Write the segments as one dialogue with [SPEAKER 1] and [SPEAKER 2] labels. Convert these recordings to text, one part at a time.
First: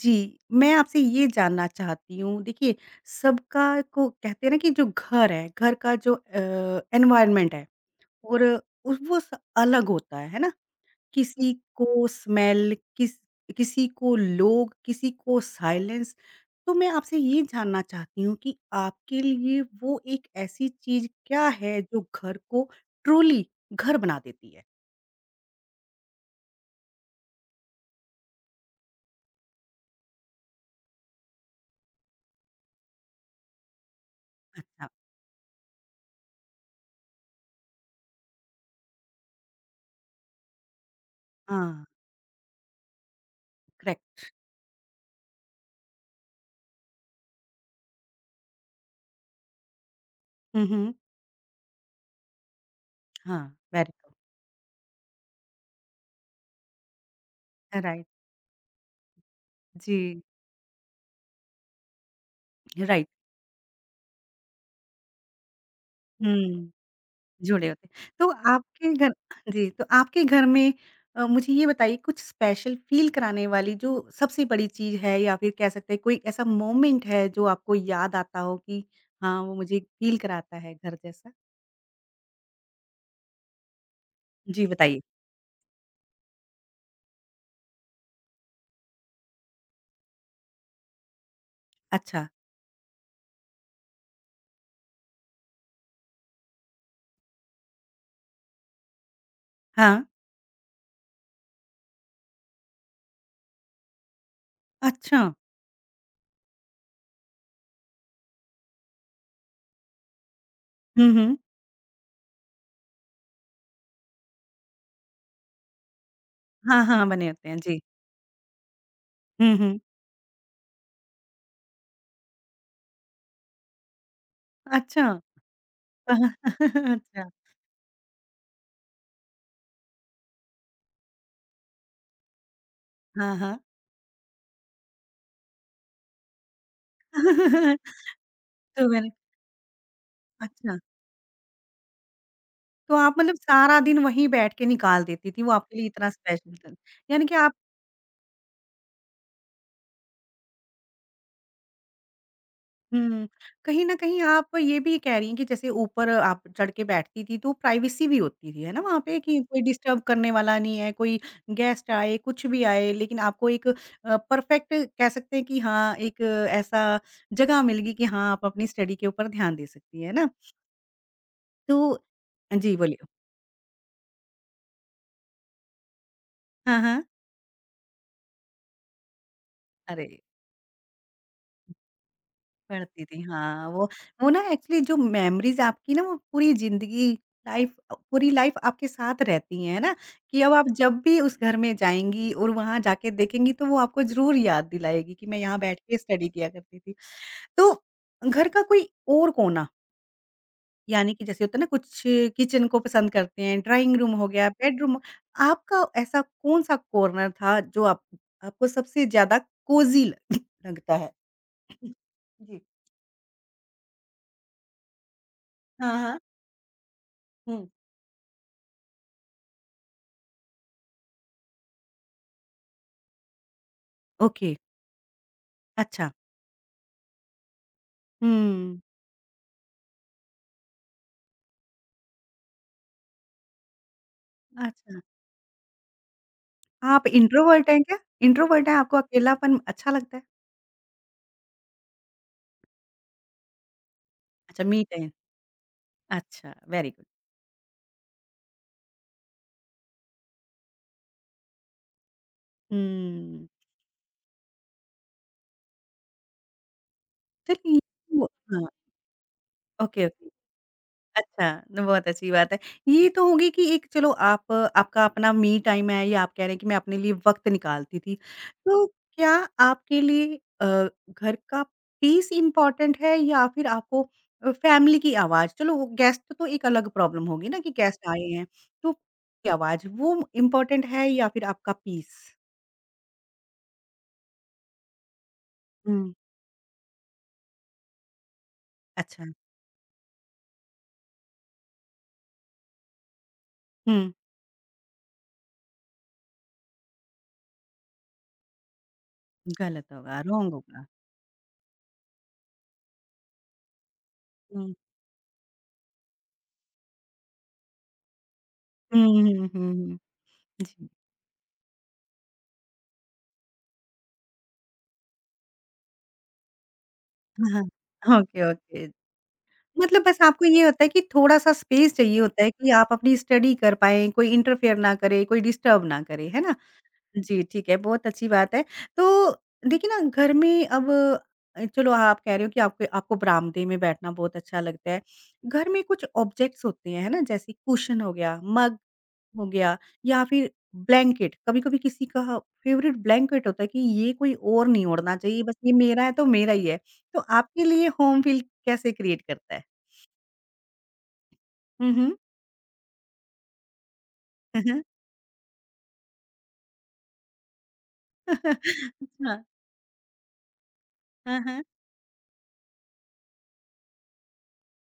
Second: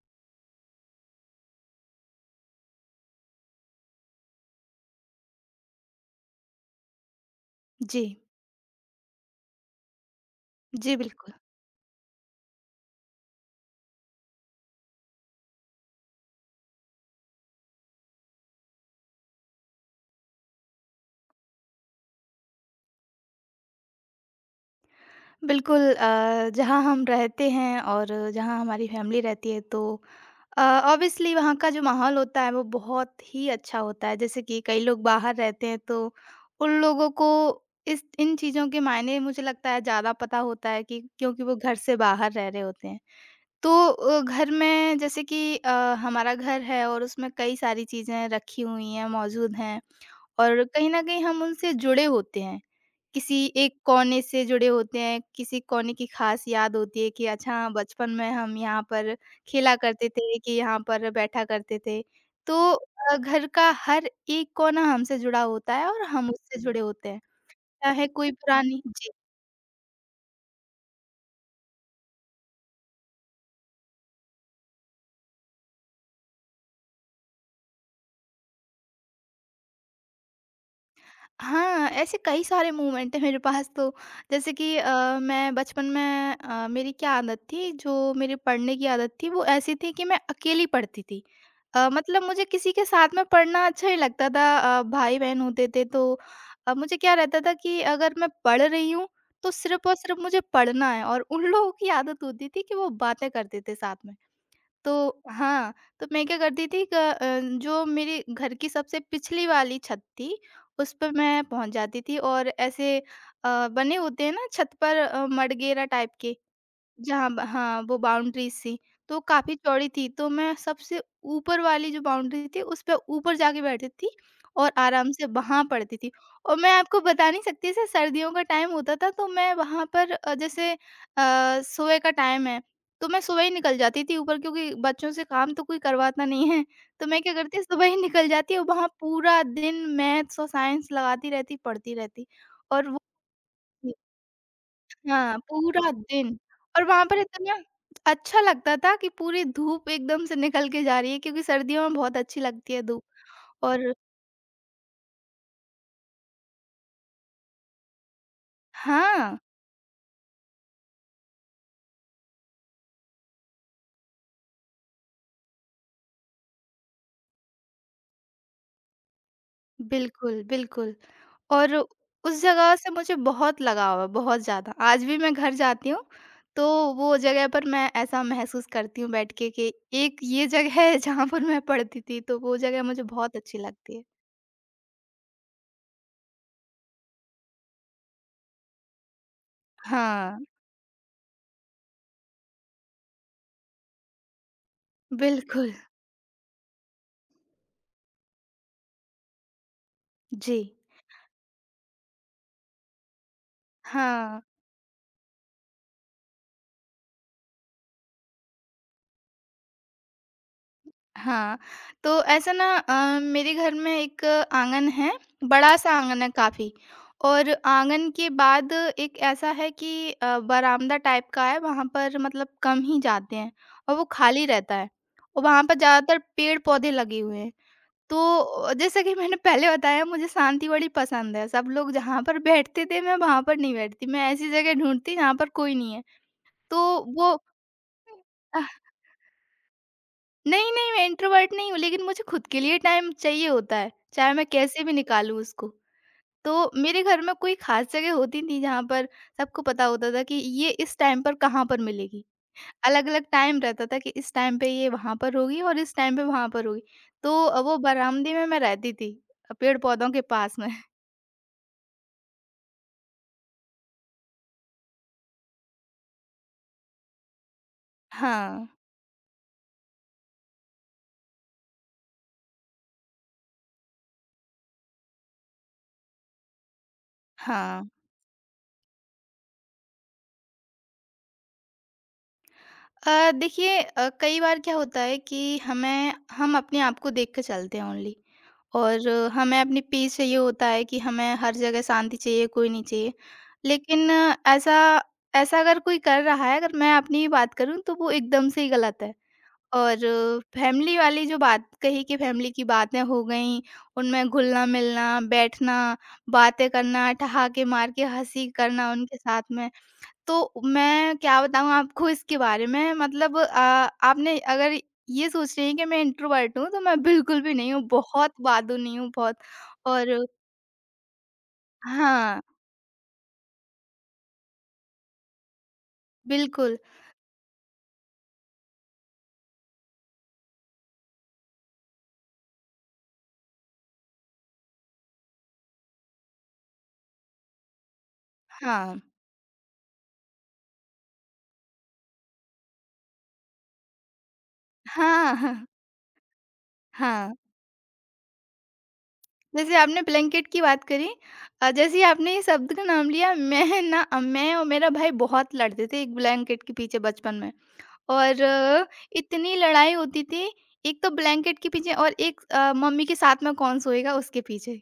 [SPEAKER 1] जी, मैं आपसे ये जानना चाहती हूँ, देखिए सबका को कहते हैं ना कि जो घर है, घर का जो एनवायरनमेंट है
[SPEAKER 2] जी,
[SPEAKER 1] और उस वो स अलग होता है ना?
[SPEAKER 2] जी, बिल्कुल।
[SPEAKER 1] किसी को स्मेल, किसी को लोग, किसी को साइलेंस। तो मैं आपसे ये जानना चाहती हूँ कि आपके लिए वो एक ऐसी चीज़ क्या है जो घर को ट्रूली घर बना देती है?
[SPEAKER 2] जहाँ हम रहते हैं और जहाँ हमारी फैमिली रहती है, अ, ऑब्वियसली वहाँ का जो माहौल होता है वो बहुत ही अच्छा होता है। जैसे कि कई
[SPEAKER 1] अच्छा,
[SPEAKER 2] लोग बाहर रहते हैं, तो उन लोगों को इस इन चीज़ों के मायने मुझे लगता है ज़्यादा पता होता है कि क्योंकि वो घर
[SPEAKER 1] हाँ,
[SPEAKER 2] से बाहर रह रहे होते हैं।
[SPEAKER 1] करेक्ट।
[SPEAKER 2] घर में हमारा घर है और उसमें कई सारी चीज़ें रखी हुई हैं, मौजूद हैं, और
[SPEAKER 1] हुँ,
[SPEAKER 2] कहीं
[SPEAKER 1] हुँ।
[SPEAKER 2] न कहीं हम उनसे जुड़े होते हैं।
[SPEAKER 1] हाँ,
[SPEAKER 2] किसी एक
[SPEAKER 1] वेरी गुड।
[SPEAKER 2] कोने से जुड़े होते हैं, किसी कोने की ख़ास याद होती है कि अच्छा हाँ,
[SPEAKER 1] राइट।
[SPEAKER 2] बचपन में हम यहाँ पर खेला करते
[SPEAKER 1] जी।
[SPEAKER 2] थे, कि यहाँ पर बैठा करते थे। तो
[SPEAKER 1] राइट।
[SPEAKER 2] घर का हर एक कोना हमसे जुड़ा होता है और हम उससे
[SPEAKER 1] हुँ,
[SPEAKER 2] जुड़े होते हैं।
[SPEAKER 1] झूले होते
[SPEAKER 2] चाहे
[SPEAKER 1] हैं। तो
[SPEAKER 2] कोई पुरानी
[SPEAKER 1] आपके
[SPEAKER 2] जी।
[SPEAKER 1] घर जी, तो आपके घर में मुझे ये बताइए कुछ स्पेशल फ़ील कराने वाली जो सबसे बड़ी चीज़ है या फिर कह सकते हैं कोई ऐसा मोमेंट है जो आपको याद आता हो कि हाँ, वो मुझे फ़ील कराता है घर जैसा?
[SPEAKER 2] हाँ, ऐसे कई सारे मोमेंट हैं मेरे पास तो।
[SPEAKER 1] जी, बताइए।
[SPEAKER 2] मैं बचपन में मेरी क्या आदत थी, जो मेरी पढ़ने की आदत थी, वो ऐसी थी कि मैं अकेली पढ़ती थी। मतलब
[SPEAKER 1] अच्छा,
[SPEAKER 2] मुझे किसी के साथ में पढ़ना अच्छा नहीं लगता था। भाई-बहन होते थे, मुझे क्या रहता था कि अगर मैं पढ़ रही हूँ, तो सिर्फ़ और
[SPEAKER 1] हाँ,
[SPEAKER 2] सिर्फ़ मुझे पढ़ना है, और उन लोगों की आदत होती थी कि वो बातें करते थे साथ में। तो
[SPEAKER 1] अच्छा।
[SPEAKER 2] हाँ, तो मैं क्या करती थी जो मेरे घर की सबसे पिछली वाली छत थी, उस
[SPEAKER 1] हुँ,
[SPEAKER 2] पे
[SPEAKER 1] हुँ।
[SPEAKER 2] मैं पहुँच जाती थी। और ऐसे बने होते हैं ना छत पर, मडगेरा टाइप के,
[SPEAKER 1] हाँ, हाँ, बने
[SPEAKER 2] जहाँ ब
[SPEAKER 1] होते हैं, जी।
[SPEAKER 2] हाँ, वो बाउंड्रीज़ थी, तो काफ़ी
[SPEAKER 1] हुँ, हुँ।
[SPEAKER 2] चौड़ी थी, तो मैं सबसे ऊपर वाली जो बाउंड्री थी, उस पे ऊपर जाके बैठती थी और
[SPEAKER 1] अच्छा।
[SPEAKER 2] आराम से वहाँ पढ़ती थी। और मैं आपको
[SPEAKER 1] अच्छा,
[SPEAKER 2] बता नहीं सकती, जैसे सर्दियों का टाइम होता था, तो मैं वहाँ पर सुबह का टाइम है, तो मैं
[SPEAKER 1] हाँ,
[SPEAKER 2] सुबह ही
[SPEAKER 1] हाँ।
[SPEAKER 2] निकल जाती थी ऊपर, क्योंकि बच्चों से काम तो कोई करवाता नहीं है। तो मैं क्या करती, सुबह ही निकल जाती और
[SPEAKER 1] तो
[SPEAKER 2] वहाँ
[SPEAKER 1] मैंने
[SPEAKER 2] पूरा दिन मैथ्स और
[SPEAKER 1] अच्छा।
[SPEAKER 2] साइंस लगाती रहती, पढ़ती रहती। और
[SPEAKER 1] तो
[SPEAKER 2] वो
[SPEAKER 1] आप मतलब सारा दिन वहीं बैठ के निकाल देती
[SPEAKER 2] हाँ,
[SPEAKER 1] थी, वो आपके लिए
[SPEAKER 2] पूरा
[SPEAKER 1] इतना
[SPEAKER 2] दिन,
[SPEAKER 1] स्पेशल था।
[SPEAKER 2] और वहाँ पर
[SPEAKER 1] यानी कि आप
[SPEAKER 2] इतना अच्छा लगता था कि पूरी धूप एकदम से निकल के जा रही है, क्योंकि सर्दियों में बहुत अच्छी लगती है धूप।
[SPEAKER 1] हुँ, कहीं
[SPEAKER 2] और
[SPEAKER 1] न कहीं आप ये भी कह रही हैं कि जैसे ऊपर आप चढ़ के बैठती थी, तो प्राइवेसी भी होती थी, है ना वहाँ पे
[SPEAKER 2] हाँ,
[SPEAKER 1] कि कोई डिस्टर्ब करने वाला नहीं है, कोई गेस्ट आए, कुछ भी आए, लेकिन आपको एक परफेक्ट कह सकते हैं कि हाँ, एक ऐसा जगह मिल गई कि हाँ, आप अपनी स्टडी के ऊपर ध्यान दे सकती हैं, है ना?
[SPEAKER 2] बिल्कुल, बिल्कुल। और
[SPEAKER 1] तो
[SPEAKER 2] उस जगह
[SPEAKER 1] जी,
[SPEAKER 2] से
[SPEAKER 1] बोलिए।
[SPEAKER 2] मुझे बहुत लगाव है, बहुत ज़्यादा। आज भी मैं घर जाती हूँ, तो
[SPEAKER 1] हाँ, हाँ।
[SPEAKER 2] वो जगह पर मैं ऐसा महसूस करती हूँ बैठ के कि एक
[SPEAKER 1] अरे!
[SPEAKER 2] ये जगह है जहाँ पर मैं पढ़ती थी, तो वो जगह मुझे
[SPEAKER 1] पढ़ती थी,
[SPEAKER 2] बहुत अच्छी
[SPEAKER 1] हाँ, वो
[SPEAKER 2] लगती है।
[SPEAKER 1] वो ना एक्चुअली जो मेमोरीज़ आपकी ना वो पूरी ज़िंदगी पूरी लाइफ़ आपके साथ रहती हैं, है ना?
[SPEAKER 2] हाँ,
[SPEAKER 1] कि अब आप जब भी उस घर में जाएँगी और वहाँ जाके देखेंगी तो वो आपको ज़रूर याद दिलाएगी कि मैं यहाँ
[SPEAKER 2] बिल्कुल।
[SPEAKER 1] बैठ के स्टडी किया करती थी। तो घर का कोई और कोना,
[SPEAKER 2] जी,
[SPEAKER 1] यानी कि जैसे होता है ना कुछ किचन को पसंद करते हैं, ड्राइंग रूम हो
[SPEAKER 2] हाँ।
[SPEAKER 1] गया, बेडरूम आपका ऐसा कौन-सा कॉर्नर था जो आप आपको सबसे ज़्यादा कोज़ी ल लगता है?
[SPEAKER 2] हाँ, तो ऐसा
[SPEAKER 1] जी।
[SPEAKER 2] ना, मेरे घर में एक आँगन है, बड़ा-सा
[SPEAKER 1] हाँ, हाँ।
[SPEAKER 2] आँगन है काफ़ी। और
[SPEAKER 1] हुँ।
[SPEAKER 2] आँगन के बाद एक ऐसा है कि बरामदा टाइप का है, वहाँ पर मतलब कम ही जाते हैं और वो खाली
[SPEAKER 1] ओके,
[SPEAKER 2] रहता है, और वहाँ पर
[SPEAKER 1] अच्छा।
[SPEAKER 2] ज़्यादातर पेड़-पौधे लगे हुए हैं। तो
[SPEAKER 1] हुँ।
[SPEAKER 2] जैसा कि मैंने पहले बताया, मुझे शांति बड़ी पसंद है। सब लोग जहाँ पर बैठते थे, मैं वहाँ पर नहीं बैठती, मैं ऐसी जगह
[SPEAKER 1] अच्छा,
[SPEAKER 2] ढूँढती जहाँ पर कोई नहीं है।
[SPEAKER 1] आप
[SPEAKER 2] तो
[SPEAKER 1] इंट्रोवर्ट हैं क्या?
[SPEAKER 2] वो
[SPEAKER 1] इंट्रोवर्ट हैं, आपको अकेलापन अच्छा लगता है?
[SPEAKER 2] नहीं, नहीं, मैं इंट्रोवर्ट नहीं हूँ, लेकिन मुझे खुद के लिए टाइम चाहिए होता है, चाहे मैं
[SPEAKER 1] अच्छा, मी
[SPEAKER 2] कैसे भी
[SPEAKER 1] टाइम।
[SPEAKER 2] निकालूँ उसको।
[SPEAKER 1] अच्छा,
[SPEAKER 2] तो
[SPEAKER 1] वेरी
[SPEAKER 2] मेरे
[SPEAKER 1] गुड।
[SPEAKER 2] घर में कोई ख़ास जगह होती थी जहाँ पर सबको पता होता था कि ये इस टाइम पर कहाँ पर मिलेगी। अलग-अलग
[SPEAKER 1] हुँ,
[SPEAKER 2] टाइम रहता था कि इस टाइम पे ये वहाँ पर होगी और इस टाइम पे वहाँ पर होगी। वो
[SPEAKER 1] चलिए वो
[SPEAKER 2] बरामदे में मैं
[SPEAKER 1] हाँ,
[SPEAKER 2] रहती थी,
[SPEAKER 1] ओके,
[SPEAKER 2] पेड़-पौधों के
[SPEAKER 1] ओके।
[SPEAKER 2] पास में।
[SPEAKER 1] अच्छा, न बहुत अच्छी बात है। ये तो होगी कि एक चलो आप आपका अपना मी टाइम है या आप कह रहे हैं कि मैं अपने लिए वक़्त निकालती थी।
[SPEAKER 2] हाँ,
[SPEAKER 1] तो क्या आपके लिए अ, घर का पीस इम्पोर्टेंट है या फिर आपको फैमिली की आवाज़ चलो वो गेस्ट तो एक अलग प्रॉब्लम होगी ना कि
[SPEAKER 2] हाँ।
[SPEAKER 1] गेस्ट आए हैं, तो की आवाज़ वो इम्पोर्टेंट है या फिर आपका पीस?
[SPEAKER 2] देखिए, कई बार क्या होता है कि
[SPEAKER 1] हुँ।
[SPEAKER 2] हमें हम अपने आप को देख के चलते हैं ओनली। और
[SPEAKER 1] अच्छा,
[SPEAKER 2] अ, हमें अपनी पीस चाहिए होता है कि हमें हर जगह शांति चाहिए, कोई नहीं चाहिए। लेकिन
[SPEAKER 1] हुँ,
[SPEAKER 2] अ, ऐसा ऐसा अगर कोई कर रहा है, अगर मैं अपनी ही बात करूं, तो वो एकदम से ही गलत है।
[SPEAKER 1] गलत
[SPEAKER 2] और
[SPEAKER 1] होगा, रॉन्ग होगा।
[SPEAKER 2] फैमिली वाली जो बात कही कि फैमिली की बातें हो गई, उनमें घुलना
[SPEAKER 1] हुँ।
[SPEAKER 2] मिलना बैठना बातें करना ठहाके मार के हंसी करना
[SPEAKER 1] हुँ,
[SPEAKER 2] उनके
[SPEAKER 1] हुँ,
[SPEAKER 2] साथ
[SPEAKER 1] हुँ,
[SPEAKER 2] में।
[SPEAKER 1] हुँ, हुँ। जी।
[SPEAKER 2] मैं क्या बताऊँ आपको इसके बारे में मतलब। आपने अगर ये सोच रही हैं कि मैं इंट्रोवर्ट हूँ, तो मैं बिल्कुल भी
[SPEAKER 1] हाँ,
[SPEAKER 2] नहीं हूँ,
[SPEAKER 1] हाँ।
[SPEAKER 2] बहुत
[SPEAKER 1] ओके, ओके।
[SPEAKER 2] बादूनी हूँ, बहुत।
[SPEAKER 1] मतलब
[SPEAKER 2] और
[SPEAKER 1] बस आपको ये होता है कि थोड़ा-सा स्पेस चाहिए
[SPEAKER 2] हाँ,
[SPEAKER 1] होता है कि आप अपनी स्टडी कर पाएँ, कोई इंटरफेयर ना करे, कोई डिस्टर्ब ना करे, है ना?
[SPEAKER 2] बिल्कुल,
[SPEAKER 1] जी, ठीक है, बहुत अच्छी बात है। तो देखिए ना घर में अब चलो आप कह रहे हो कि आपके आपको बरामदे में बैठना बहुत अच्छा लगता है। घर में कुछ ऑब्जेक्ट्स होते हैं, है ना? जैसे कुशन हो गया, मग
[SPEAKER 2] हाँ।
[SPEAKER 1] हो गया या फिर ब्लैंकेट। कभी-कभी किसी का फेवरेट ब्लैंकेट होता है कि ये कोई और नहीं ओढ़ना
[SPEAKER 2] हाँ,
[SPEAKER 1] चाहिए, बस
[SPEAKER 2] हाँ,
[SPEAKER 1] ये मेरा है तो मेरा ही है। तो
[SPEAKER 2] हाँ।
[SPEAKER 1] आपके लिए होम फील कैसे क्रिएट करता है?
[SPEAKER 2] जैसे आपने ब्लैंकेट की बात करी,
[SPEAKER 1] हुँ,
[SPEAKER 2] जैसे ही
[SPEAKER 1] हुँ।
[SPEAKER 2] आपने ये शब्द का नाम लिया, मैं
[SPEAKER 1] हुँ,
[SPEAKER 2] और
[SPEAKER 1] हुँ।
[SPEAKER 2] मेरा भाई बहुत लड़ते थे एक ब्लैंकेट के पीछे बचपन में। और अ,
[SPEAKER 1] अच्छा।
[SPEAKER 2] इतनी लड़ाई होती थी, एक तो
[SPEAKER 1] हाँ,
[SPEAKER 2] ब्लैंकेट
[SPEAKER 1] हाँ।
[SPEAKER 2] के पीछे और एक मम्मी के साथ में कौन सोएगा उसके पीछे।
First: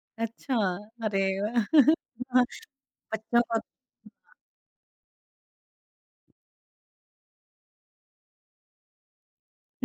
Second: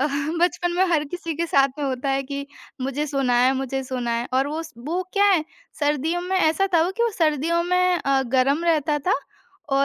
[SPEAKER 2] अ,
[SPEAKER 1] अच्छा,
[SPEAKER 2] बचपन में हर
[SPEAKER 1] अरे
[SPEAKER 2] किसी के
[SPEAKER 1] वाह!
[SPEAKER 2] साथ में होता है
[SPEAKER 1] हाँ,
[SPEAKER 2] कि मुझे सोना
[SPEAKER 1] बच्चों
[SPEAKER 2] है,
[SPEAKER 1] का
[SPEAKER 2] मुझे सोना है। और वो क्या है, सर्दियों में ऐसा था वो कि वो सर्दियों में गर्म रहता था।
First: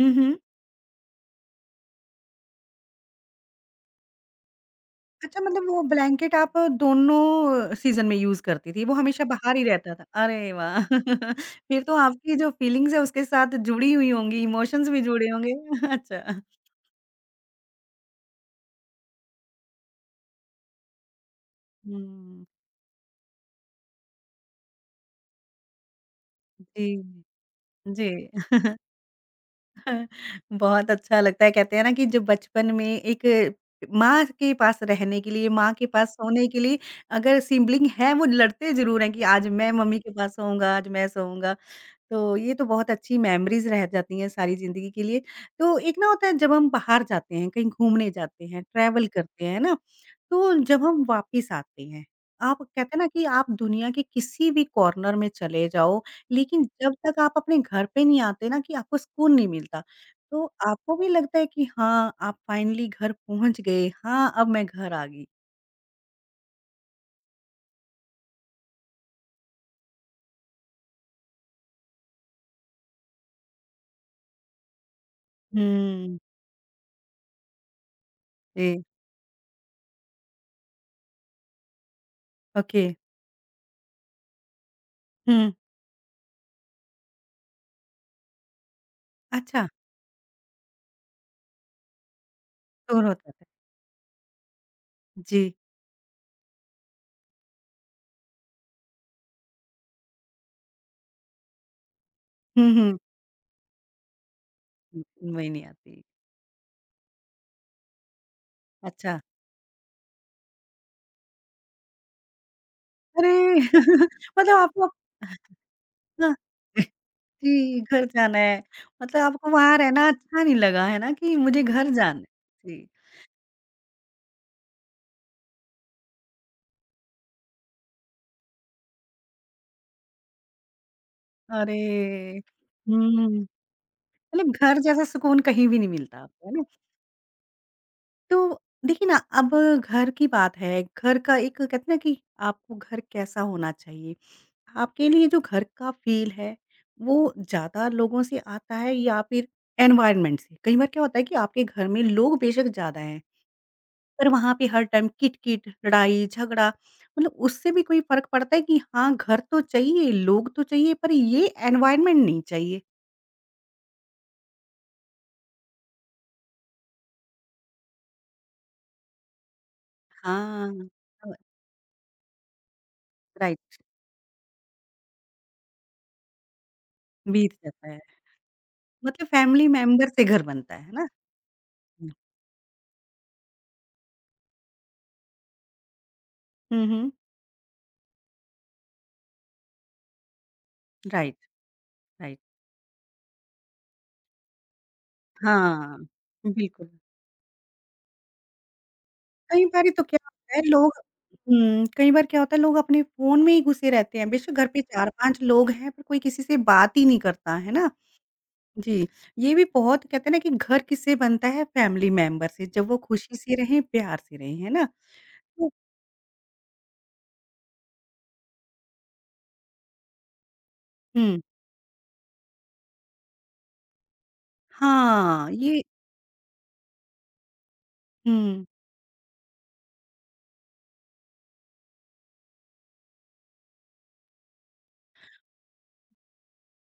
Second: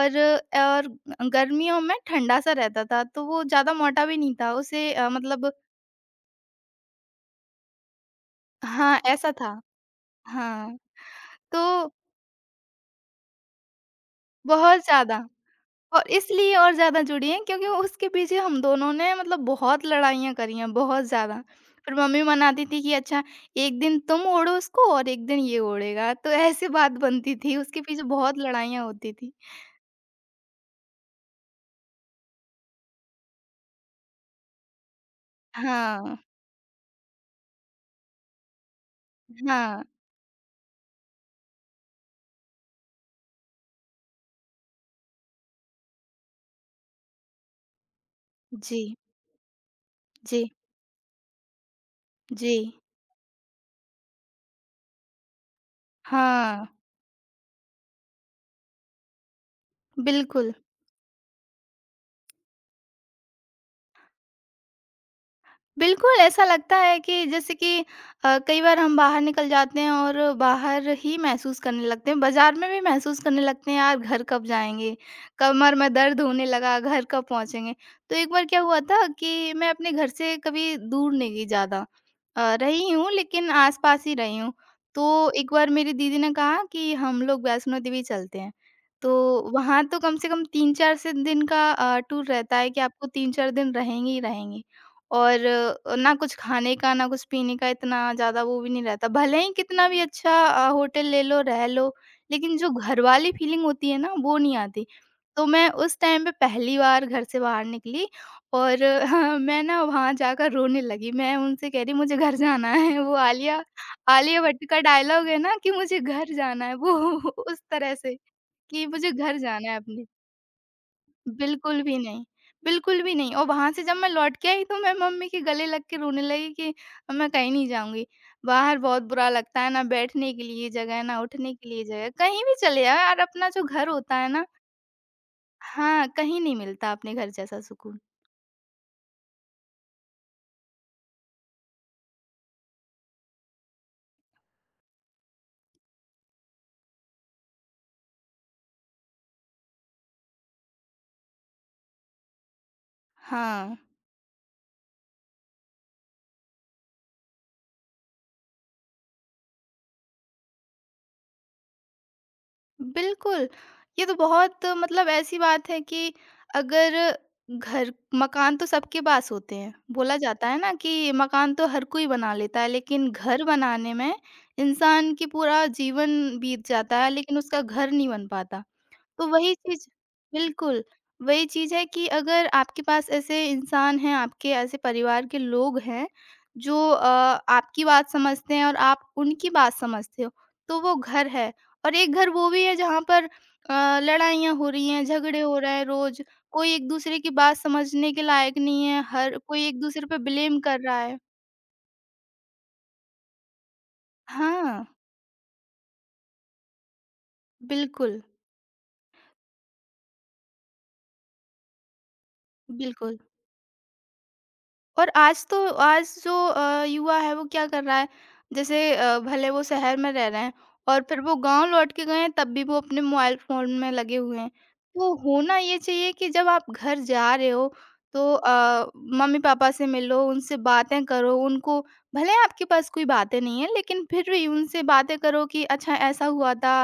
[SPEAKER 1] हुँ, हुँ।
[SPEAKER 2] और गर्मियों में ठंडा-सा रहता था, तो वो ज़्यादा मोटा भी नहीं था, उसे
[SPEAKER 1] अच्छा
[SPEAKER 2] मतलब
[SPEAKER 1] मतलब वो ब्लैंकेट आप दोनों सीज़न में यूज़ करती थी, वो
[SPEAKER 2] हाँ,
[SPEAKER 1] हमेशा
[SPEAKER 2] ऐसा
[SPEAKER 1] बाहर
[SPEAKER 2] था।
[SPEAKER 1] ही रहता था। अरे
[SPEAKER 2] हाँ,
[SPEAKER 1] वाह! फिर
[SPEAKER 2] तो
[SPEAKER 1] तो आपकी जो फीलिंग्स है उसके साथ जुड़ी हुई होंगी,
[SPEAKER 2] बहुत
[SPEAKER 1] इमोशंस भी
[SPEAKER 2] ज़्यादा।
[SPEAKER 1] जुड़े होंगे।
[SPEAKER 2] और
[SPEAKER 1] अच्छा।
[SPEAKER 2] इसलिए और ज़्यादा जुड़ी हैं क्योंकि उसके पीछे हम दोनों ने मतलब बहुत लड़ाइयाँ करी हैं, बहुत ज़्यादा। फिर मम्मी
[SPEAKER 1] हुँ,
[SPEAKER 2] मनाती थी कि अच्छा, एक दिन तुम ओढ़ो उसको और एक दिन ये ओढ़ेगा, तो ऐसी
[SPEAKER 1] जी,
[SPEAKER 2] बात बनती थी। उसके पीछे
[SPEAKER 1] जी।
[SPEAKER 2] बहुत लड़ाइयाँ होती थी।
[SPEAKER 1] बहुत अच्छा लगता है कहते हैं ना कि जब बचपन में एक माँ के पास रहने के लिए, माँ के पास
[SPEAKER 2] हाँ,
[SPEAKER 1] सोने के लिए अगर सिबलिंग है वो लड़ते ज़रूर हैं कि आज मैं
[SPEAKER 2] हाँ।
[SPEAKER 1] मम्मी के पास सोऊँगा, आज मैं सोऊँगा। तो ये तो बहुत अच्छी मेमोरीज़ रह जाती हैं सारी ज़िंदगी के लिए। तो एक ना होता है जब हम बाहर जाते हैं, कहीं घूमने जाते हैं,
[SPEAKER 2] जी,
[SPEAKER 1] ट्रैवल करते हैं, है ना?
[SPEAKER 2] जी,
[SPEAKER 1] तो जब हम वापिस आते हैं,
[SPEAKER 2] जी।
[SPEAKER 1] आप कहते हैं ना कि आप दुनिया के किसी भी कॉर्नर में चले जाओ, लेकिन
[SPEAKER 2] हाँ,
[SPEAKER 1] जब तक आप अपने घर पे नहीं आते ना कि आपको सुकून नहीं मिलता। तो
[SPEAKER 2] बिल्कुल।
[SPEAKER 1] आपको भी लगता है कि हाँ, आप फाइनली घर पहुँच गए, हाँ, अब मैं घर आ गई?
[SPEAKER 2] बिल्कुल, ऐसा लगता है कि जैसे कि कई बार हम बाहर निकल जाते हैं और बाहर ही महसूस करने लगते हैं, बाज़ार में भी महसूस करने लगते हैं, यार घर कब जाएँगे? कमर में
[SPEAKER 1] हुँ।
[SPEAKER 2] दर्द होने लगा, घर कब पहुँचेंगे? तो एक बार क्या हुआ
[SPEAKER 1] जी।
[SPEAKER 2] था कि मैं अपने घर से कभी दूर नहीं गई ज़्यादा,
[SPEAKER 1] ओके।
[SPEAKER 2] रही हूँ लेकिन आस-पास ही रही हूँ। तो
[SPEAKER 1] हुँ।
[SPEAKER 2] एक बार मेरी दीदी ने कहा कि हम लोग वैष्णो देवी चलते हैं। तो
[SPEAKER 1] अच्छा,
[SPEAKER 2] वहाँ तो कम से कम 3-4 से दिन का टूर रहता है कि
[SPEAKER 1] टूर
[SPEAKER 2] आपको
[SPEAKER 1] होता था।
[SPEAKER 2] 3-4 दिन रहेंगे ही रहेंगे।
[SPEAKER 1] जी।
[SPEAKER 2] और ना कुछ खाने का, ना कुछ पीने का इतना ज़्यादा वो भी नहीं रहता। भले ही कितना भी अच्छा होटल ले लो, रह लो, लेकिन जो
[SPEAKER 1] हुँ, हुँ।
[SPEAKER 2] घर वाली फीलिंग होती है ना, वो नहीं आती।
[SPEAKER 1] समझ
[SPEAKER 2] तो
[SPEAKER 1] में नहीं
[SPEAKER 2] मैं उस
[SPEAKER 1] आती।
[SPEAKER 2] टाइम पे पहली बार घर से बाहर निकली और
[SPEAKER 1] अच्छा,
[SPEAKER 2] हाँ, मैं ना वहाँ जाकर रोने लगी। मैं उनसे कह रही मुझे घर जाना है। वो
[SPEAKER 1] अरे!
[SPEAKER 2] आलिया आलिया
[SPEAKER 1] मतलब
[SPEAKER 2] भट्ट का
[SPEAKER 1] आपको
[SPEAKER 2] डायलॉग है ना कि मुझे
[SPEAKER 1] हाँ,
[SPEAKER 2] घर जाना है, वो
[SPEAKER 1] जी,
[SPEAKER 2] उस तरह
[SPEAKER 1] घर
[SPEAKER 2] से
[SPEAKER 1] जाना है,
[SPEAKER 2] कि मुझे
[SPEAKER 1] मतलब
[SPEAKER 2] घर
[SPEAKER 1] आपको
[SPEAKER 2] जाना है
[SPEAKER 1] वहाँ
[SPEAKER 2] अपने।
[SPEAKER 1] रहना अच्छा नहीं लगा, है ना, कि मुझे
[SPEAKER 2] बिल्कुल
[SPEAKER 1] घर
[SPEAKER 2] भी
[SPEAKER 1] जाना है।
[SPEAKER 2] नहीं,
[SPEAKER 1] जी,
[SPEAKER 2] बिल्कुल भी नहीं। और वहाँ से जब मैं लौट के आई, तो मैं मम्मी के गले लग के रोने लगी कि मैं कहीं नहीं जाऊँगी। बाहर बहुत बुरा लगता है, ना बैठने के लिए जगह है, ना उठने के लिए जगह है।
[SPEAKER 1] अरे!
[SPEAKER 2] कहीं भी चले जाओ यार,
[SPEAKER 1] हुँ,
[SPEAKER 2] अपना जो घर होता है ना।
[SPEAKER 1] मतलब घर जैसा सुकून कहीं भी नहीं
[SPEAKER 2] हाँ,
[SPEAKER 1] मिलता
[SPEAKER 2] कहीं
[SPEAKER 1] आपको, है
[SPEAKER 2] नहीं
[SPEAKER 1] ना?
[SPEAKER 2] मिलता अपने घर जैसा सुकून।
[SPEAKER 1] तो देखिए ना, अब घर की बात है, घर का एक कहते हैं ना कि आपको घर कैसा होना चाहिए? आपके लिए जो घर का फ़ील है, वो ज़्यादा लोगों से आता है या फिर एनवायरनमेंट से? कई बार क्या होता है कि आपके घर में लोग बेशक ज़्यादा हैं
[SPEAKER 2] हाँ।
[SPEAKER 1] पर वहाँ पे हर टाइम किट-किट, लड़ाई, झगड़ा मतलब उससे भी कोई फ़र्क पड़ता है कि हाँ, घर तो चाहिए, लोग तो चाहिए पर ये एनवायरनमेंट नहीं चाहिए।
[SPEAKER 2] बिल्कुल, ये तो बहुत मतलब ऐसी बात है कि अगर घर, मकान तो सबके पास होते हैं। बोला जाता है ना
[SPEAKER 1] हाँ।
[SPEAKER 2] कि
[SPEAKER 1] अ,
[SPEAKER 2] मकान तो हर कोई बना लेता है, लेकिन घर
[SPEAKER 1] राइट,
[SPEAKER 2] बनाने में इंसान की पूरा जीवन बीत जाता है, लेकिन
[SPEAKER 1] बीत
[SPEAKER 2] उसका
[SPEAKER 1] जाता
[SPEAKER 2] घर
[SPEAKER 1] है।
[SPEAKER 2] नहीं बन पाता।
[SPEAKER 1] मतलब
[SPEAKER 2] तो वही
[SPEAKER 1] फैमिली
[SPEAKER 2] चीज़
[SPEAKER 1] मेंबर से घर बनता
[SPEAKER 2] बिल्कुल,
[SPEAKER 1] है ना?
[SPEAKER 2] वही चीज़ है कि अगर आपके पास ऐसे इंसान हैं, आपके ऐसे परिवार के लोग हैं,
[SPEAKER 1] हुँ,
[SPEAKER 2] जो
[SPEAKER 1] हुँ।
[SPEAKER 2] आपकी बात समझते हैं और आप उनकी बात समझते हो, तो वो घर
[SPEAKER 1] राइट,
[SPEAKER 2] है। और एक घर
[SPEAKER 1] राइट।
[SPEAKER 2] वो भी है जहाँ पर लड़ाइयाँ हो रही हैं, झगड़े हो रहे हैं
[SPEAKER 1] हाँ,
[SPEAKER 2] रोज़, कोई
[SPEAKER 1] बिल्कुल।
[SPEAKER 2] एक-दूसरे की बात समझने के लायक नहीं है, हर
[SPEAKER 1] कई
[SPEAKER 2] कोई
[SPEAKER 1] बारी तो
[SPEAKER 2] एक-दूसरे
[SPEAKER 1] क्या
[SPEAKER 2] पे
[SPEAKER 1] होता
[SPEAKER 2] ब्लेम
[SPEAKER 1] है
[SPEAKER 2] कर
[SPEAKER 1] लोग
[SPEAKER 2] रहा है।
[SPEAKER 1] हुँ, कई बार क्या होता है लोग अपने फ़ोन में ही घुसे रहते हैं। बेशक घर पे
[SPEAKER 2] हाँ,
[SPEAKER 1] 4-5 लोग हैं पर कोई किसी से बात ही नहीं करता, है ना?
[SPEAKER 2] बिल्कुल,
[SPEAKER 1] जी, ये भी बहुत कहते हैं ना कि घर किससे बनता है फैमिली मेंबर से, जब वो
[SPEAKER 2] बिल्कुल।
[SPEAKER 1] खुशी से रहें, प्यार से रहें, है ना?
[SPEAKER 2] और आज तो
[SPEAKER 1] हुँ।
[SPEAKER 2] आज जो युवा है वो क्या कर रहा है, जैसे भले वो शहर में रह रहे हैं और फिर वो
[SPEAKER 1] हुँ,
[SPEAKER 2] गांव लौट के गए हैं, तब भी वो अपने मोबाइल फोन में लगे हुए हैं। तो
[SPEAKER 1] हाँ,
[SPEAKER 2] होना ये
[SPEAKER 1] ये
[SPEAKER 2] चाहिए कि जब आप घर जा रहे हो, तो
[SPEAKER 1] हुँ,
[SPEAKER 2] अ, मम्मी पापा से मिलो, उनसे बातें करो उनको। भले आपके पास कोई बातें नहीं है, लेकिन फिर भी उनसे बातें करो कि अच्छा ऐसा हुआ था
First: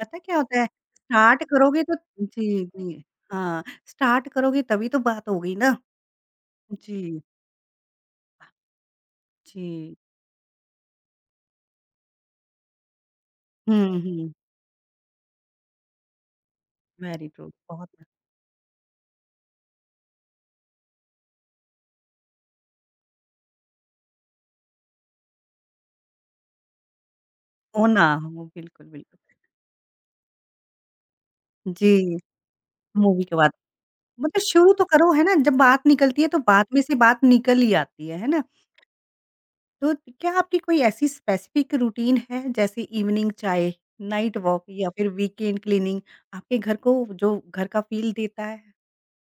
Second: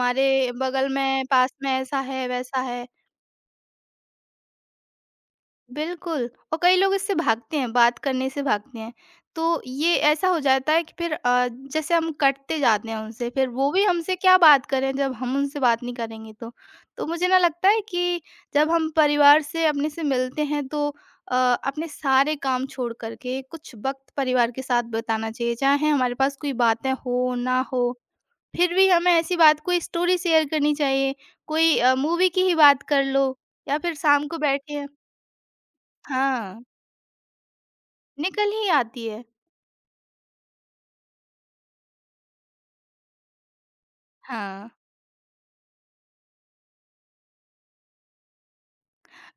[SPEAKER 1] पता क्या होता है
[SPEAKER 2] बगल में,
[SPEAKER 1] स्टार्ट
[SPEAKER 2] पास में
[SPEAKER 1] करोगे तो
[SPEAKER 2] ऐसा है वैसा
[SPEAKER 1] जी,
[SPEAKER 2] है।
[SPEAKER 1] जी, हाँ, स्टार्ट करोगे तभी तो बात होगी ना।
[SPEAKER 2] बिल्कुल, और कई लोग इससे
[SPEAKER 1] जी,
[SPEAKER 2] भागते हैं, बात करने से भागते हैं। तो ये
[SPEAKER 1] जी,
[SPEAKER 2] ऐसा हो जाता है कि फिर जैसे हम कटते जाते हैं उनसे, फिर वो भी
[SPEAKER 1] हुँ,
[SPEAKER 2] हमसे
[SPEAKER 1] हुँ,
[SPEAKER 2] क्या बात करें जब हम उनसे बात नहीं करेंगे तो। तो
[SPEAKER 1] वेरी
[SPEAKER 2] मुझे ना
[SPEAKER 1] ट्रू
[SPEAKER 2] लगता है
[SPEAKER 1] बहुत
[SPEAKER 2] कि जब हम परिवार से अपने से मिलते हैं, तो अपने सारे काम छोड़ कर के कुछ वक़्त परिवार के साथ बिताना चाहिए, चाहे हमारे पास कोई बातें हो, ना
[SPEAKER 1] हो
[SPEAKER 2] हो।
[SPEAKER 1] ना हो,
[SPEAKER 2] फिर
[SPEAKER 1] बिल्कुल,
[SPEAKER 2] भी हमें
[SPEAKER 1] बिल्कुल।
[SPEAKER 2] ऐसी बात, कोई स्टोरी शेयर करनी चाहिए, कोई
[SPEAKER 1] जी,
[SPEAKER 2] मूवी की ही बात कर
[SPEAKER 1] मूवी
[SPEAKER 2] लो
[SPEAKER 1] के बाद
[SPEAKER 2] या फिर शाम को
[SPEAKER 1] मतलब शुरू तो
[SPEAKER 2] बैठे।
[SPEAKER 1] करो है ना, जब बात निकलती है तो
[SPEAKER 2] हाँ।
[SPEAKER 1] बाद में से बात निकल ही आती है ना?
[SPEAKER 2] निकल ही आती है।
[SPEAKER 1] तो क्या आपकी कोई ऐसी स्पेसिफिक रूटीन है जैसे इवनिंग चाय, नाइट वॉक
[SPEAKER 2] हाँ।
[SPEAKER 1] या फिर वीकेंड क्लीनिंग आपके घर को जो घर का फ़ील देता है?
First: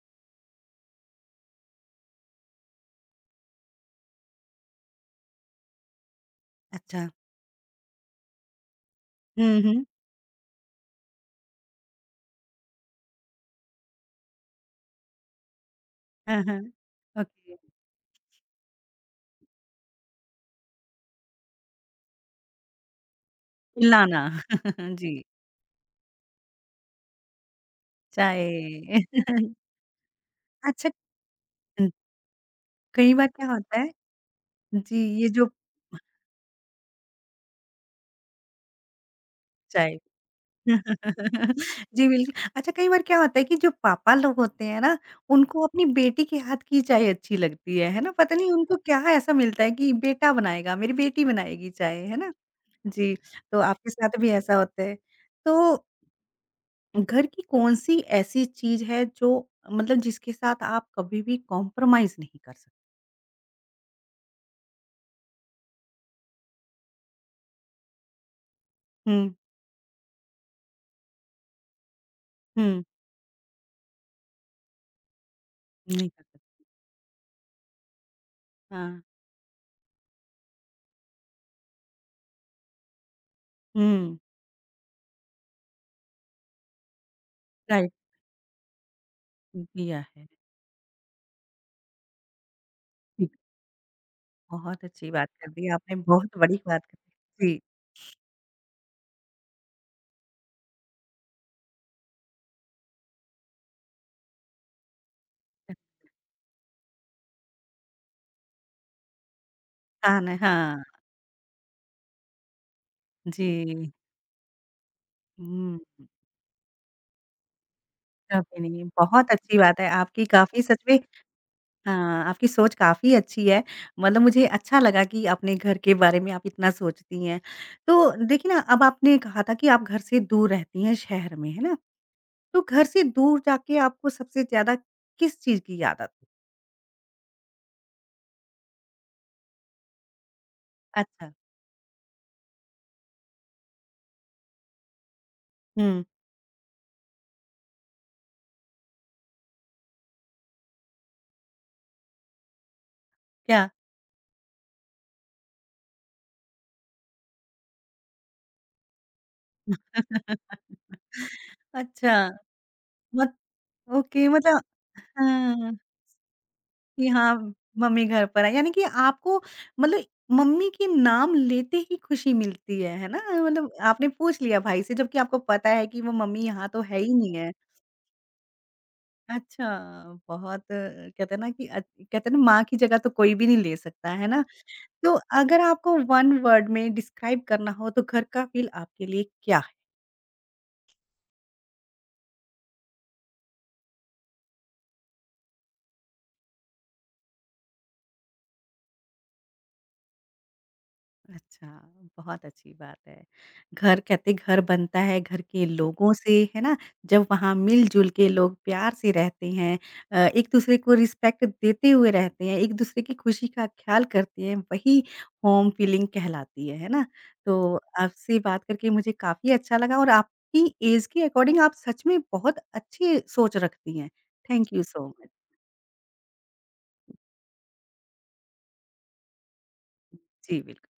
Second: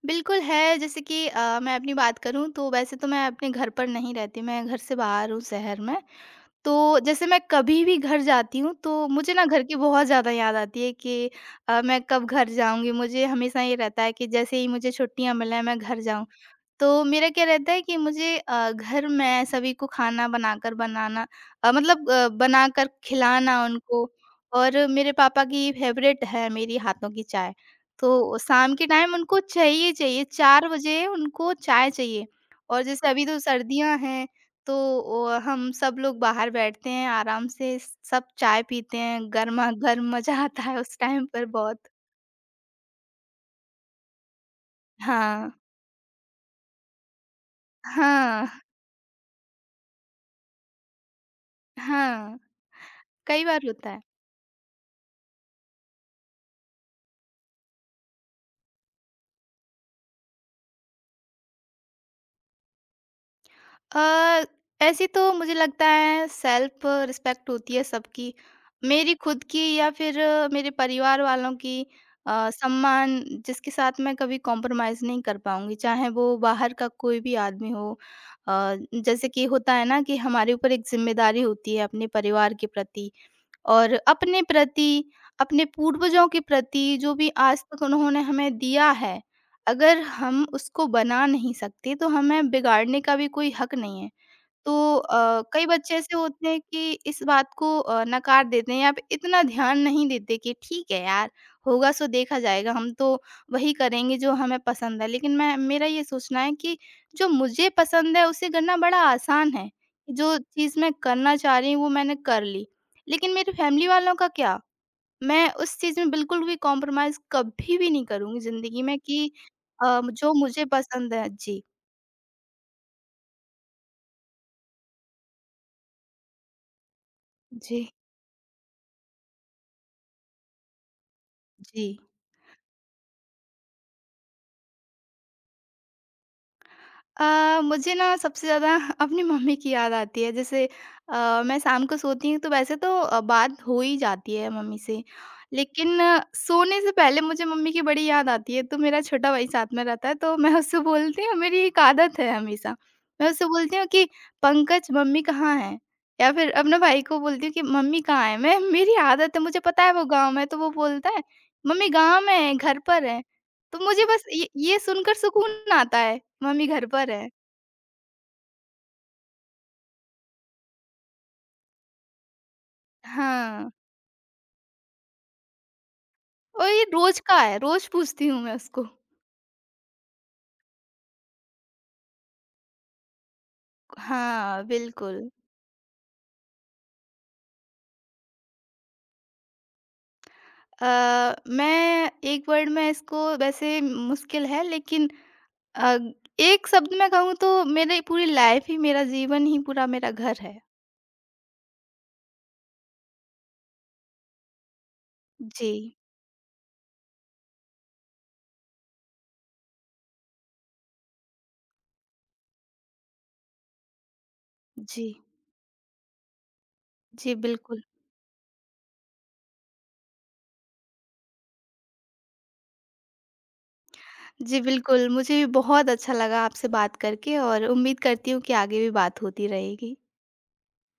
[SPEAKER 2] बिल्कुल है, जैसे कि मैं अपनी बात करूँ तो वैसे तो मैं अपने घर पर नहीं रहती, मैं घर से बाहर हूँ शहर में। तो
[SPEAKER 1] अच्छा,
[SPEAKER 2] जैसे मैं कभी भी घर जाती हूँ तो मुझे ना
[SPEAKER 1] हुँ,
[SPEAKER 2] घर की
[SPEAKER 1] हुँ।
[SPEAKER 2] बहुत ज़्यादा याद आती है कि मैं कब घर जाऊँगी? मुझे हमेशा ये रहता है कि जैसे ही मुझे छुट्टियाँ मिलें मैं घर जाऊँ।
[SPEAKER 1] हाँ, हाँ।
[SPEAKER 2] तो मेरा क्या
[SPEAKER 1] ओके,
[SPEAKER 2] रहता है कि मुझे घर में सभी को खाना बनाकर बनाना अ, मतलब अ, बनाकर खिलाना उनको।
[SPEAKER 1] चिल्लाना
[SPEAKER 2] और मेरे
[SPEAKER 1] जी,
[SPEAKER 2] पापा की फेवरेट है मेरी हाथों की चाय। तो
[SPEAKER 1] चाय।
[SPEAKER 2] शाम के टाइम उनको चाहिए चाहिए 4
[SPEAKER 1] अच्छा,
[SPEAKER 2] बजे उनको चाय चाहिए। और जैसे
[SPEAKER 1] कई
[SPEAKER 2] अभी
[SPEAKER 1] बार
[SPEAKER 2] तो
[SPEAKER 1] क्या होता है
[SPEAKER 2] सर्दियाँ हैं, तो
[SPEAKER 1] जी, ये
[SPEAKER 2] अ,
[SPEAKER 1] जो
[SPEAKER 2] हम सब लोग बाहर बैठते हैं आराम से, सब चाय पीते हैं,
[SPEAKER 1] चाय
[SPEAKER 2] गरमा-गर्म मज़ा आता है उस टाइम पर बहुत।
[SPEAKER 1] जी, बिल्कुल। अच्छा कई बार क्या होता है कि जो पापा लोग होते हैं ना,
[SPEAKER 2] हाँ।
[SPEAKER 1] उनको अपनी बेटी के हाथ की चाय अच्छी लगती है ना? पता
[SPEAKER 2] हाँ,
[SPEAKER 1] नहीं उनको क्या ऐसा मिलता है कि बेटा बनाएगा, मेरी बेटी बनाएगी चाय, है ना?
[SPEAKER 2] हाँ।
[SPEAKER 1] जी,
[SPEAKER 2] कई
[SPEAKER 1] तो
[SPEAKER 2] बार
[SPEAKER 1] आपके
[SPEAKER 2] होता है।
[SPEAKER 1] साथ भी ऐसा होता है। तो घर की कौन-सी ऐसी चीज़ है जो मतलब जिसके साथ आप कभी भी कॉम्प्रोमाइज़ नहीं कर सकते?
[SPEAKER 2] अ, ऐसी तो मुझे लगता है सेल्फ रिस्पेक्ट होती है सबकी। मेरी
[SPEAKER 1] हुँ,
[SPEAKER 2] खुद की या फिर मेरे परिवार वालों की
[SPEAKER 1] हुँ,
[SPEAKER 2] सम्मान, जिसके साथ मैं कभी कॉम्प्रोमाइज़ नहीं कर पाऊँगी,
[SPEAKER 1] नहीं
[SPEAKER 2] चाहे
[SPEAKER 1] कर
[SPEAKER 2] वो
[SPEAKER 1] सकते।
[SPEAKER 2] बाहर का कोई भी आदमी हो।
[SPEAKER 1] हाँ,
[SPEAKER 2] जैसे कि होता है ना कि हमारे ऊपर एक ज़िम्मेदारी होती है अपने परिवार के प्रति और
[SPEAKER 1] हुँ,
[SPEAKER 2] अपने प्रति, अपने पूर्वजों के प्रति, जो भी आज तक
[SPEAKER 1] राइट
[SPEAKER 2] उन्होंने हमें दिया है, अगर
[SPEAKER 1] दिया है।
[SPEAKER 2] हम उसको बना नहीं सकते, तो हमें बिगाड़ने का भी
[SPEAKER 1] ठीक,
[SPEAKER 2] कोई हक नहीं है। तो
[SPEAKER 1] बहुत अच्छी बात
[SPEAKER 2] अ,
[SPEAKER 1] कर
[SPEAKER 2] कई
[SPEAKER 1] दी आपने,
[SPEAKER 2] बच्चे ऐसे
[SPEAKER 1] बहुत
[SPEAKER 2] होते
[SPEAKER 1] बड़ी
[SPEAKER 2] हैं
[SPEAKER 1] बात
[SPEAKER 2] कि
[SPEAKER 1] कर
[SPEAKER 2] इस बात
[SPEAKER 1] दी। जी।
[SPEAKER 2] को नकार देते हैं या फिर इतना ध्यान नहीं देते कि ठीक है यार, होगा सो देखा जाएगा, हम तो वही करेंगे जो हमें पसंद है। लेकिन मैं, मेरा ये सोचना है कि जो मुझे पसंद है उसे करना बड़ा आसान है।
[SPEAKER 1] स्थान है,
[SPEAKER 2] जो चीज़
[SPEAKER 1] हाँ,
[SPEAKER 2] मैं करना चाह रही हूँ वो मैंने कर ली। लेकिन मेरे फैमिली
[SPEAKER 1] जी।
[SPEAKER 2] वालों का क्या? मैं उस
[SPEAKER 1] हुँ,
[SPEAKER 2] चीज़ में बिल्कुल भी कॉम्प्रोमाइज़ कभी भी नहीं करूँगी
[SPEAKER 1] कभी
[SPEAKER 2] ज़िंदगी
[SPEAKER 1] नहीं,
[SPEAKER 2] में कि
[SPEAKER 1] बहुत अच्छी बात है आपकी
[SPEAKER 2] जो
[SPEAKER 1] काफ़ी
[SPEAKER 2] मुझे
[SPEAKER 1] सच में
[SPEAKER 2] पसंद है जी।
[SPEAKER 1] हाँ, आपकी सोच काफ़ी अच्छी है। मतलब मुझे अच्छा लगा कि अपने घर के बारे में आप इतना सोचती हैं।
[SPEAKER 2] जी।
[SPEAKER 1] तो देखिए ना, अब आपने कहा था कि आप घर से दूर रहती हैं शहर में, है ना?
[SPEAKER 2] जी।
[SPEAKER 1] तो घर से दूर जाके आपको सबसे ज़्यादा किस चीज़ की याद आती है?
[SPEAKER 2] मुझे ना सबसे ज़्यादा अपनी मम्मी की याद आती है। जैसे
[SPEAKER 1] अच्छा,
[SPEAKER 2] मैं शाम को सोती हूँ, तो वैसे तो बात हो ही जाती है मम्मी से, लेकिन
[SPEAKER 1] हुँ,
[SPEAKER 2] सोने से पहले मुझे मम्मी की बड़ी याद आती है। तो मेरा छोटा भाई साथ में रहता है तो मैं उससे बोलती हूँ, मेरी एक आदत है हमेशा, मैं उससे
[SPEAKER 1] क्या?
[SPEAKER 2] बोलती हूँ कि पंकज मम्मी कहाँ है, या फिर अपने भाई को बोलती हूँ कि मम्मी कहाँ है। मैं, मेरी आदत है, मुझे पता है वो गाँव में है, तो वो बोलता है मम्मी
[SPEAKER 1] अच्छा,
[SPEAKER 2] गाँव में है, घर पर है।
[SPEAKER 1] मत
[SPEAKER 2] तो मुझे बस
[SPEAKER 1] ओके मतलब
[SPEAKER 2] ये सुनकर
[SPEAKER 1] हाँ।
[SPEAKER 2] सुकून आता है, मम्मी घर
[SPEAKER 1] कि
[SPEAKER 2] पर है।
[SPEAKER 1] हाँ, मम्मी घर पर आई। यानी कि आपको मतलब मम्मी के नाम लेते ही खुशी मिलती है ना?
[SPEAKER 2] हाँ,
[SPEAKER 1] मतलब आपने पूछ लिया भाई से जबकि आपको पता है कि वो मम्मी यहाँ
[SPEAKER 2] और
[SPEAKER 1] तो
[SPEAKER 2] ये
[SPEAKER 1] है ही
[SPEAKER 2] रोज़
[SPEAKER 1] नहीं
[SPEAKER 2] का
[SPEAKER 1] है।
[SPEAKER 2] है, रोज़ पूछती हूँ मैं उसको।
[SPEAKER 1] अच्छा, कहते हैं ना कि कहते हैं ना माँ की जगह तो कोई भी नहीं ले सकता, है ना?
[SPEAKER 2] हाँ,
[SPEAKER 1] तो
[SPEAKER 2] बिल्कुल।
[SPEAKER 1] अगर आपको 1 वर्ड में डिस्क्राइब करना हो तो घर का फ़ील आपके लिए क्या?
[SPEAKER 2] अ, मैं एक वर्ड में इसको वैसे मुश्किल है, लेकिन अ, एक शब्द में कहूँ तो मेरी पूरी लाइफ़ ही, मेरा जीवन ही पूरा मेरा घर है।
[SPEAKER 1] अच्छा, बहुत अच्छी बात है। घर कहते घर बनता है, घर के
[SPEAKER 2] जी,
[SPEAKER 1] लोगों से, है ना? जब वहाँ मिल-जुल के लोग प्यार से रहते हैं एक-दूसरे को रिस्पेक्ट देते हुए रहते हैं, एक-दूसरे की खुशी का ख़्याल करते हैं, वही
[SPEAKER 2] जी,
[SPEAKER 1] होम फीलिंग कहलाती है ना?
[SPEAKER 2] जी,
[SPEAKER 1] तो
[SPEAKER 2] बिल्कुल।
[SPEAKER 1] आपसे बात करके मुझे काफ़ी अच्छा लगा और आपकी एज के अकॉर्डिंग आप सच में बहुत अच्छी सोच रखती हैं।
[SPEAKER 2] जी,
[SPEAKER 1] थैंक यू सो
[SPEAKER 2] बिल्कुल,
[SPEAKER 1] मच।
[SPEAKER 2] मुझे भी बहुत अच्छा लगा आपसे बात करके और उम्मीद करती हूँ कि आगे भी बात होती रहेगी।
[SPEAKER 1] जी, बिल्कुल।